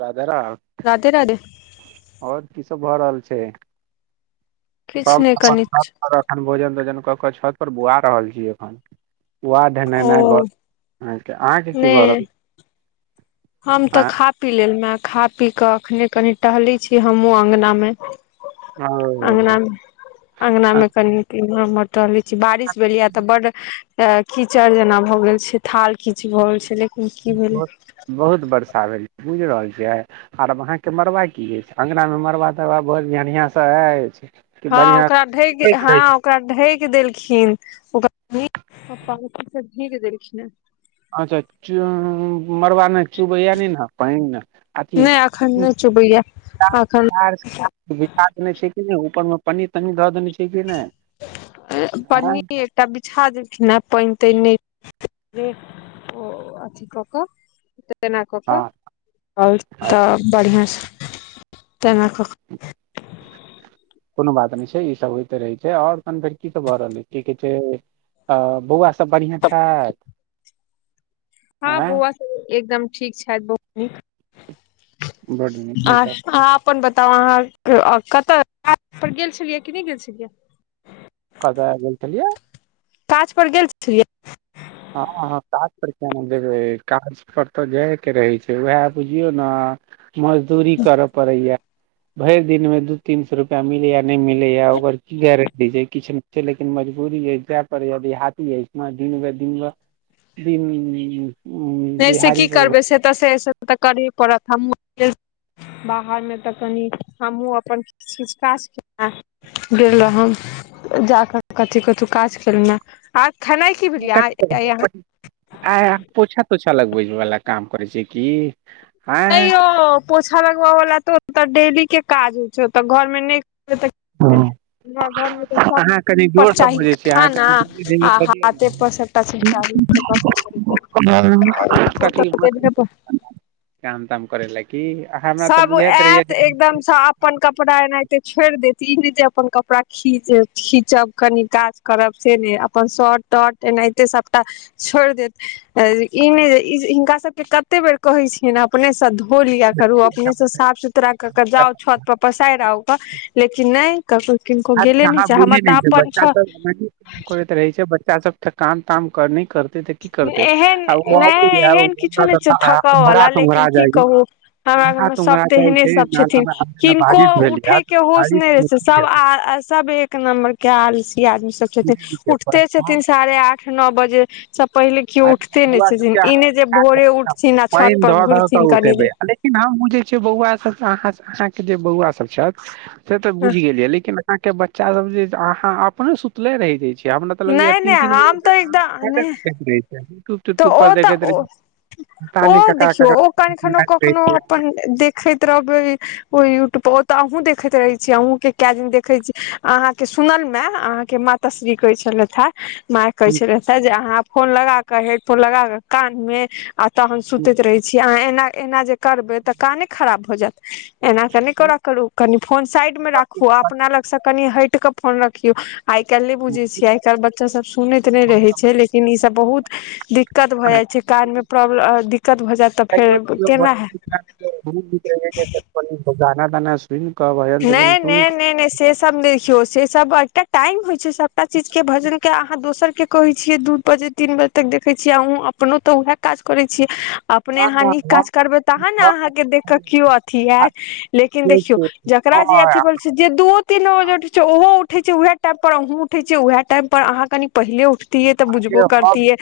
राधा राम राधे राधे और की सब भऽ रहल छैइ किछु नहि कनि ख भोजन तोजन क [unintelligible] ओकर छत पर बौआ रहल छी अखन बौआ ढनढनाई ओ भ अहाँके की भऽ नहि रहल हम तऽ आ खा पी लेलुं ह खा पी कऽ एखने कनि टहलैई छी हमहुँ अङ्गना में ओ अंगना में अंगना में कनि कि टहले छी बारिश भेलय तऽ बड़ कीचड़ जेना भऽ गेल छैइ थाल कीच भ गेल छलैअइ लेकिन की भेल बुझ रहल छिअइ आर अहां के मड़बा की अंगना में मड़बा तरवा बर बहन्यिया सब [inaudible] हां ओकरा ढकि हां ओकरा ढकि देलखिन ओकरा पप्पाी सब भी के देलखिन ने [unintelligible] अच्छा चौं मरबा में चूबैया नैइ ना पाइन अथि नहि एखन नहि चुबैया च एखन च भा देने छै कि नहि उपर मे पनीर तनी दऽ देने छै [unintelligible] पन्नी एकटा बिछा देलखिन ह पानि तानि नई ओ अथि क क तेना कऽ कऽ हँ और अच्छा तऽ बढ़िआँ से तना क कोनो बात नई छैइ ई सब होयते रहिए छैइ और कनी फेर की सब भए रहल की कहे छैय बौआ सब बढ़िआँ छथि हां आँय बौआ सब एकदम ठीक छथि बहुत बड्ड नीक आ नीक आहां अपन बात तब अहाँ कतऽ गेल छलियै कि नहि गेल छलियै [unintelligible] कतअ् गेल छलिअइ काज पर गेल छलियै हँअ् हँअ् काज पर किया नई जेबै काजपर तऽ जायके रहैइ छैइ उएह बुझियौ न मजदूरी करय पड़ैया भैर दिन मे दू तीन स रुपआ मिलै या नहि मिलै या ओकर की गारंटी छै किछु नहि छै लेकिन मजबूरी ह जाय पर देहाती इ दिन भैर दिन भैर दिन नहि से की दिहाड़ीपर करबै से तऽ से तऽ करे पड़त हमहूँ बाहरमे तऽ कनि हमहूँ अपन किछ किछ काज छला गेल रहौँ जा क कथी कथू काज कैलौ ह क आ पोछ त छै [unintelligible] अच्छा लगबै वला काम करै छै की आ नै यौ पोछा लगबयवला तऽ ओतऽ डेली के काज होइ छै ओतऽ घरमे नहि करबै त हँ अहाँ कनि जोरसँ बजैत छीयै अहाँ खाना कनि धीरे धीरे आ बजयौ हाथे पर सबटा चीज चाही न कठि काम ताम [unintelligible] हमरा तऽ सब बुझाइत रहैया आयत जे एकदमसँ अपन कपड़ा एनाहिते छोड़ देत ई नहि जे अपन कपड़ा खी खीचब कनि काज करब से ने अपन शर्ट तर्ट एनाहे सबटा छोर देत ई ई हिनका सबके कते बेर कहै छिय ओ नेस हो लिया करु अपने से साफ सुथरा कर के जाउ छत पर पसाइर आउ लेकिन नहि ककरो किनको गेले नहि आ छै हमर बोले तऽ नहि छै अपन बच्चा छत सब करैत रहै छै इ सब ठ काम ताम करनि एहन नहि अबैया एहन किछो ओंघरा नहि छै थकयवला तोंघरा लेकिन की जाइया कहू हमरा ओंघरा घवमे तोंघरा सभ जाइ तेहने छै सभ नाला छथिन मे किनको बारिश भेल या उठयके होश बारिश नहि रहै छै सभ आ सब एक नम्बर के आलसी आदमी सब छथिन उठते मे छथिन साढ़े आठ नौ बजे सब पहिले केओ अर उठते नहि बुआ छथिन सबके ई अहाँ नहि जे भोरे उठथिन आ छत पैन पर धऽ ध क घुरथिन कनि उठेबे लेकिन हम [unintelligible] बहुआ सब अहाँ सब आहा के जे बौआ सब छथि से तऽ देर बुझि गेल या लेकिन अहाँ के बच्चा सब जे अहाँ अपने सुतले रहहि जाय छीै अपने तऽ लग य नहि तीन नहि तीन बजे हम तऽ एकदम नहि तक [unintelligible] तऽ त्यूट्यूब पर ओ तऽ देखैत ओ रहै छै पता ओ नहि ककरा देखियौ ककरा ओ कखनो बतियाइत रहै कखनो छियै। अपन देखैत रहबै ओ ओ तऽ अहूँ देखैत रहै छीयै अहु के कए दिन देखे छी अहाँ के सुनल में अहाँ के माता श्री की कहै छलैथ है माय कहे छलेे जे अहाँ फोन लगाक हेडफोन लगाक कान मे अ तहन सुतैत रहै छी अहाँ एना एना जे करबै तऽ काने खराब भऽ जायत एना तऽ नहि कर करू कनि फोन साइड मे राखू अपना लग से कनि हइट क फोन रखियो आई काल् ने बुझे छीये आइ काल्हि बच्चा सब सुनैत नहि रहे छै लेकिन ई सब बहुत दिक दिक्कत भऽ जाइ छै कार मे प्रॉब्लम दिक्कत भऽ जायत तऽ कहियो फेर कहियो भऽ केना है जाइ [unintelligible] उ दाना दाना नैय नैय नैय नैय सेसभ देखियौ सेसभ एक टाइम होइ जे सबटा चीज के भजन के अहाँ दोसर के कहै छियै दू बजे तीन बजे तक देखै छियै अहूँ अपनो तऽ उएह काज करै छी अपने ना अहाँ ना नीक हम काज करबै तहन ने घर अहाँके देख कऽ पर केओ अथी होयत लेकिन देखियौ छियै। ओकरा जे हँ अथी बोल छै जे दूओ तीनो उठै छै ओहो उठै छै उएह टाइम पर अहुँ उठै छीयै उएह टाइम पर अहाँ कनि पहिेले उ ठतिऐ तऽ बुझबो पाँच करतियै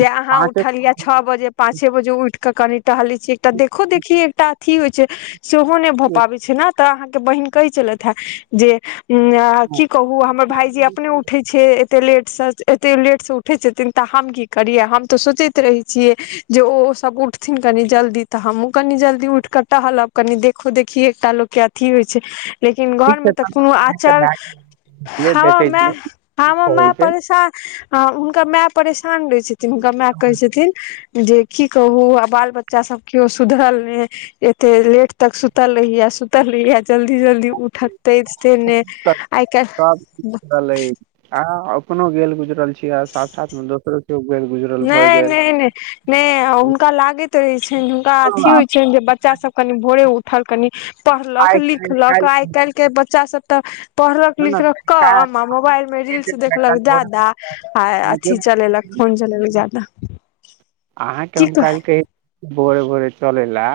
जे अहाँ उठलिय छओ बजे पाँचे बजे उठ कऽ कनि टहलै छी एकटा देखो देखि एकटा अथी होइ छै सेहो नहि भऽ पाबैत छै ने तऽ अहाँके बहिन कहै छलथि हेँ जे की कहु हमर भाईजी अपने उठे छै एते लेट एते लेट से उठे छथिन तऽ हम की करिय हम तऽ सोचैत रहे छियै जे ओ सब उठथिन कनि जल्दी तऽ हमहुँ कनी जल्दी उठ कऽ टहलब कनि देखो देखिय एकटा लोक के अथी होइ छै लेकिन ठीक छै घरमे तऽ तहन कोनो अपनेके आचर भए गेल ह देखै मै छियै की ह माए कहै छै परेशान उनका मै परेशान रहै छथिन हुनकर माए कहै छथिन जे की कहू आ बाल बच्चा सब कियो सुधरल ने एते लेट तक सुतल रहैया त लिय जल्दी जल्दी उठतै से नै हकीकत आइ कैल आ अपनो गेल गुजरल छीयै आ साथ साथमे दोसरो केओ गेल गुजरल भऽ नहि गेल नहि नहि नहि हुनका लागैत रहैत छनि हुनका अथी होइत छनि जे बच्चासभ कनि भोरे उठल कनि पढ़लक आइ काल्हि लिखलक आइ काल्हि के बच्चा सब तऽ पढ़लक ने लिखलक कम आ मोबाइलमे रील्स देखलक जादा आ अथी चलेलक फोन [unintelligible] के हम कह काल्हिके भोरे भोरे चले ला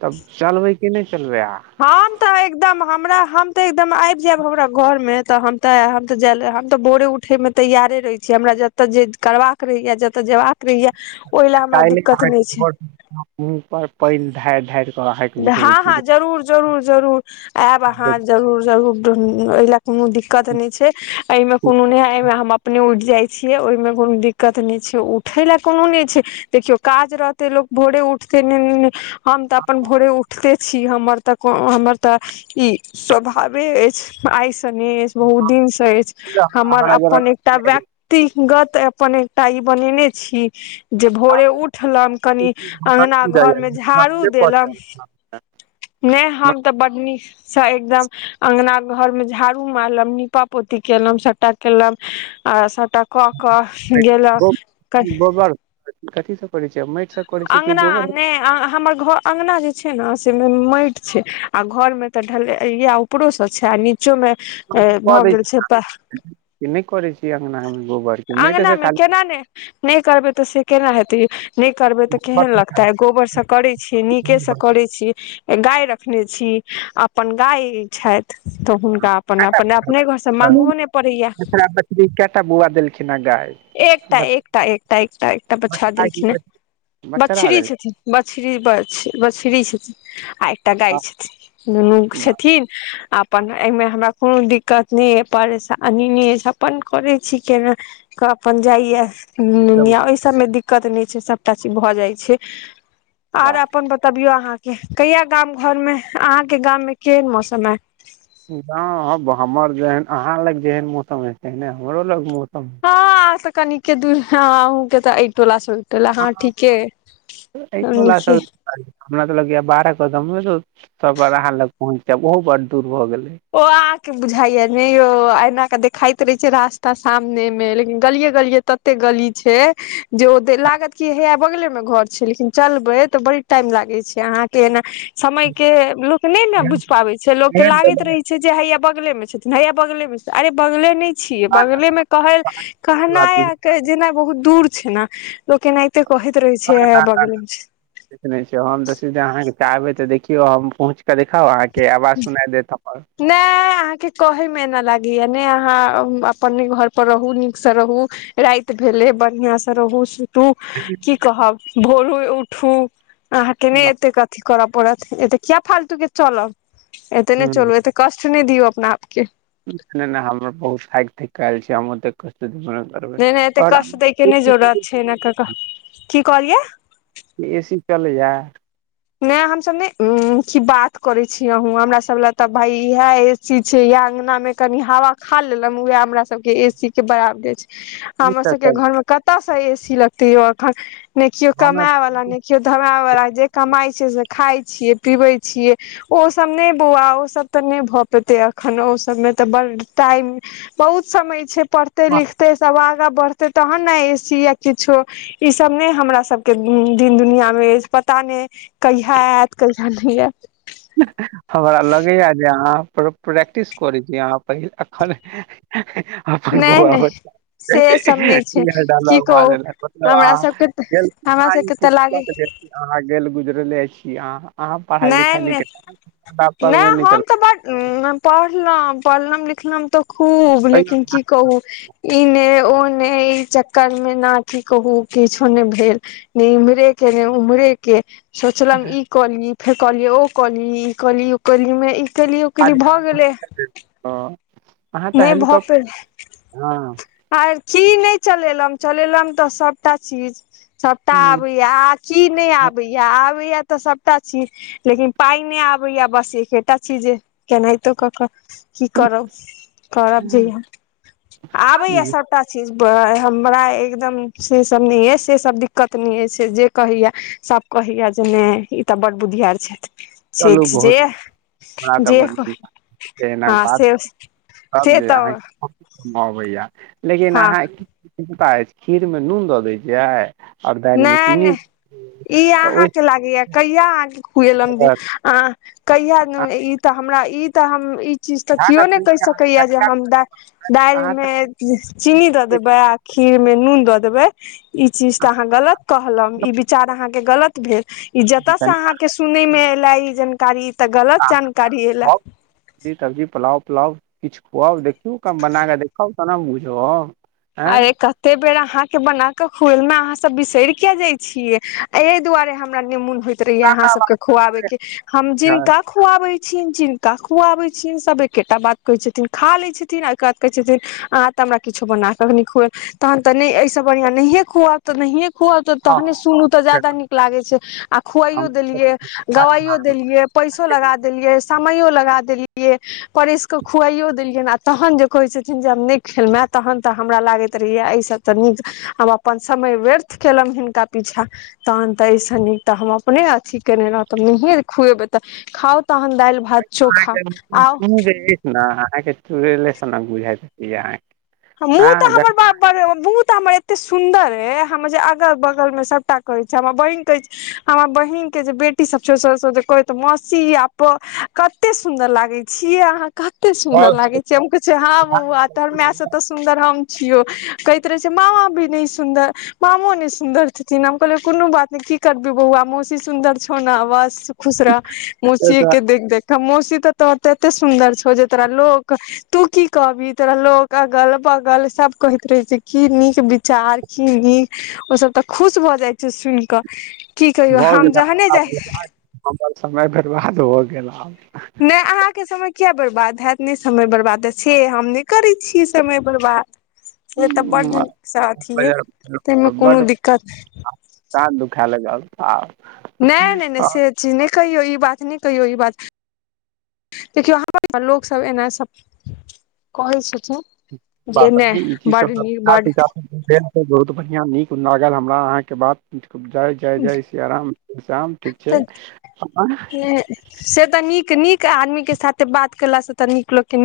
तब चलबे की नहि चलबै अहाँ हम तऽ एकदम हमरा हम तऽ एकदम आबि जायब हमरा घरमे तऽ हम तऽ हम तऽ जाय हम तऽ भोरे उठैमे तैयारे रहै छी हमरा जतऽ जे करबाक रहैया जतऽ जेबाक क अहाँ घ मुँह पर पानि ढारि ढ़ारि कऽ अहाँके उठबै हँ छी हँ जरूर जरूर जरूर आयब अहाँ जरूर जरूर एहि ल कोनो दिक्कत नहि छै ऐमे कोनो नहि ए मे हम अपने उ जाइ छियै ओहिमे कोनो दिक्कत नहि छै उठे ला कोनो नहि छै देखियो काज रहते लोको भोरे उठ न हम तऽ अपन भोरे उठते छी हमर तऽ हमर तऽ ई स्वभावे अछि आ तनी उ दिन से अछि हमर अपन एकटा व्यक्तिगत तऽ अपन एकटा ई बनेने छी जे भोरे उठलक कनि अङगना घरमे झाड़ू देलम प नहि हम तऽ बड नीसँ एकदम अंगना घरमे झाड़ू मारलक नीपा पोती केलहुं सबटा केलम आ सब त क क ग गेलल गोबर कथी सभ पढ़ै छै अंगना नहि हमर घ अंगना जे छै ने से माट छै आ घरमे तऽ ढल इह ऊपरो से छै आ नच चोमे कऽ भऽ दै गेल छियै छै प कि नहि करै छियै अंगना मे गोबर के माटि अंगना से मे खाली केना ने नहि करबै तऽ से केना हेतै नहि करबे तऽ बस केहन लगतै गोबरसँ करै छियै नीकेसँ करै छियै गाय रखने छी अपन गाय छथि तऽ हुनका अपन काटा अपन अपने घरसँ मागहो नहि पड़ैया बछड़ा बछड़ी केटा बौआ देलखिन ह गाय एकटा बछ- एकटा एकटा एकटा एकटा प छा बछड़ा की देलेखिन हन बछ- बछड़ा बछरी देलखिन छथिन बछरी बछरी छथिन आ एकटा गाय हँ। छथिन दुनू वाह छथिन अपन एहिमे हमरा कोनो दिक्कत नहि ह परेशानी नहि अपन करै छिकना केऽ अपन जाइयन जब- ओहि सभमे दिक्कत नहि छै सभटा चीज भऽ जाइ छै आर वाह अपन बतबियौ अहाँ कहिया गाम घर मे अहाँके गाममे केहन मौसम हय हँ हमर जेहन अहाँ लग जेहन मौसम हे तेने हमरो लग मौस हँ त कानिके दके तऽ टो ल त हँ ठीके हम एहिवला छी सब हमरा तऽ लगया बारह कदमो सब अहाँ लग पहुँचते ओहो बड़ दूर भऽ गेल ओ अहाँके बुझाइया ने यौ एना के देखा रहे छै रास्ता सामने मे लेकिन गलिये गलिये तते गली छै जे ओ लागत की हे यै बगले मे घर छै लेकिन चलबै तऽ बड़ी टाइम लागे छै अहाँके एना समय के लोक नहि ने बुझ पाबे छै लोक के लागैत रहे छै हैया बगले मे छथिन हैया बगले मे अरे बगले न बगले मे कह कहनाइ जेना बहुत दूर छै ने लोकना ह ना ना छै हम तऽ सिधे अहाँके आबै तऽ देखियौ हम पहुँच कऽ देखाउ अहाँके आवाज सुना देत अपन कहे मेना लागेया ने अहाँ अपने घर पर रहु नीक से रहु राईत भेले बढ़िआं से रहू तू की कहब भोरू उठू अहाँके नैय एतेक कथी करऽ पड़त एत किया फालतू के चलब एते नहि चलू एतेक कष्ट नहि दियऔ अपना आपके नैय नैय हमर बहुत हारि थाकि आएल छै हमर नहि नहि एते बरओर कष्ट दै के नहि जरूरत छै एना क क की कहलियै ऐसी चलैया नहि हमसभ ने कि बात करे छीये अहो हमरा सब लए तऽ भाय इएह चीज छै इह अंगना मे कनि हवा खा लेले उएह हमरा सब के ए सी के बराबरे छै ई हमर तऽ सबके सब घर मे कतयसँ ए सी लगतै य अखन ने केओ कमाय वाला ने केओ धमाय वाला जे कमाई छै खाय छियेँ पीबै छियै ओ सब नहि बौआ ओ सब तऽ नहि भए पेते अखन ओ सब मे तऽ ब टाइम बहुत समय छै पढ़ते लिखते साल पूरा बढ़ते तहन ने ए सी या किछो ई सब ने हमरा सब के दिन दुनिया मे अछि पता नैय कहिया आयत कहिया नै आयत हमरा लगैय जे अहाँ प्रो प्रैक्टिस करै छी अहाँ पहि अखन अपन नहि बौआ नहि बच्च से सब नहि छै डलब की अहां कहू मारलय मतलब हमरा अहाँ सबके तऽ हमरा सबके तऽ लागे अहाँ गेल गुजरले छीह अहाँ अहाँ पढ़ाई लिखाई न नैय हम तऽ ब पढ़लौ पढ़लम लिखलम तऽ खूब तैयो लेकिन की कहू इ ने ओ ने ई चक्कर मे न की कहू किछो ने भेल ने इम्हरे के ने उम्हरे के सोचलम ई कली फेर कहली ओ कली ईली ओ कली मे ई उकेली उकेली भाग भऽ गेलै जाउ। अहाँ तऽ नैय हेलीकॉप्टर भऽपेर हँ आर की नैय चलेलम चलेलम तऽ सभटा चीज सभटा हूँ, आबैएा आ की नहि आबैएा आबैए तऽ सभटा छी लेकिन पाइ नहि आबैया बस एकेटा छी जे केनाहितो कऽ कऽ की करब करब जया आबैया जी सभटा चीज हमरा एकदम से सब नहि अछि से सब दिक्कत नहि जे कहैय सब ओहिय जे ने ई तऽ बड बुधियार चलू छथि बहुत जे हमरा तऽ जे बड़ नीक हँ बात से त से जे तऽ अहाँके अबैया लेकिन हँ अहाँ क चिता अछि खीरमे नून दऽ दै छियै आओर दालि मे नैय चीनी नैय ई तऽ ओहि अहााँके लागेया क कहिया खुएलौ जे अहाँ कहिया ई त हमरा ई त हम ई त चीज तऽ ध्यान क्यो ने रखबै कहि कि अहाँ सके या जे कनिया हम दालि अहाँ मे चीनी द तऽ देबे आ खीर में नुन दऽ देबै त अहाँ गलत कहले ई विचार अहाँ के गलत भेल ई जतऽ से अहाँ अहाँके सुनय मे एले ई जानकारी तऽ गलत जानकारी एला पुरि सब्जी पलाओ पलाऔ किछु खुआउ देखियौ कम बन कऽ देखब ना हम बुझब आँय अरे कते बेड़ा आहाँ के बना के खुएल में अहाँ सब बिसर के जाय छीयै एहि दुआरे हमरा निमुन होइत रहहिय अहाँ सब के खुआबे के हम जिनका खुआबे जिनका खुवाबे छी सभ एके बात कहे छतीन खा ले छथिन ओइ के बाद कहै छथिन आहा हमरा कुछो बना के नै खूएलै तहन त अईसे बढिया नहिये खुवाब त खुअल तऽ तहने सुनू तऽ ज्यादा नीक लागे छै आ खुवाइयो देलियै गवाइयो देलियै पैसो लगा देलियै समयो लग देलियै परस कऽ खुआइयो देलियै आ तहन जे कहे छथिन जे हम नहि खेलउ है तहन तऽ हमरा लागैत रहहिय एहि सब तऽ नीक हम अपन समय व्यर्थ केलहु हिनका पीछा त सँ नीक तऽ हम अपने अथी केने रह तऽ नहि खुएबै तऽ खाउ तहन दालि भात चोखा आउ तुरले सोना बुझााय त पिै ह मुँह तऽ हमर बाप बड़ हमर एते सुन्दर हे हम जे अगल बगल में सबटा कहै छी हमर बहिन कहै छी हमर बहिन के बेटी सब छै स कह मौसी आ कते सुंन्दर लागे छीयै अहाँ कते सुंन्दर लागे छै हम कहै छियै हँ बौआ कतयै ह ब तराय सब सुन्दर हम छिय कहैत रहे छ मामा भी नहि सुन्दर मामो नहि सुन्दर छथिेन हम कहलियै कोनो कोनो बात नहि की करबी बौआ मौसी सुन्दर छौ ने बस खुश रह मौसी के देख देख मौसी तऽ तोहर एते सुन्दर छौ जे तोरा लोक तू की कहबिी तोरा लोक अगल बगल सब कहैत रहे छै की नीक विचार की नीक ओ सब ते खुश ब ऽ जाइ छै सुन कऽ की कहियौ भऽ हम जहने जाइ गेल समय बर्बाद भऽ गेल आब [unintelligible] नहि अहाँके समय किया बर्बाद हैत नहि समय बर्बाद तऽ से हम नहि करैत छियै समय बर्बाद से तऽ बड्ड नीकसँ अथी अइ ताहिमे कोनो दिक्कत नहि दात दुख लगल आब नहि नहि नहि से चीज नहि कहियौ ई बात नहि कहियो ई बात देखियौ हम लोक सब एना सब कहै छथिन ब जे नहि ई चीज बड नीक सबच बड भेल बहुत बढ़िआं नीक ल हमरा अहाँ के बात जाइ जाय जाइ सिया राम शाम ठीक छै तऽ अपन से तऽ नीक नीक आदमी के साथे बात केला से तऽ नीक लोकनि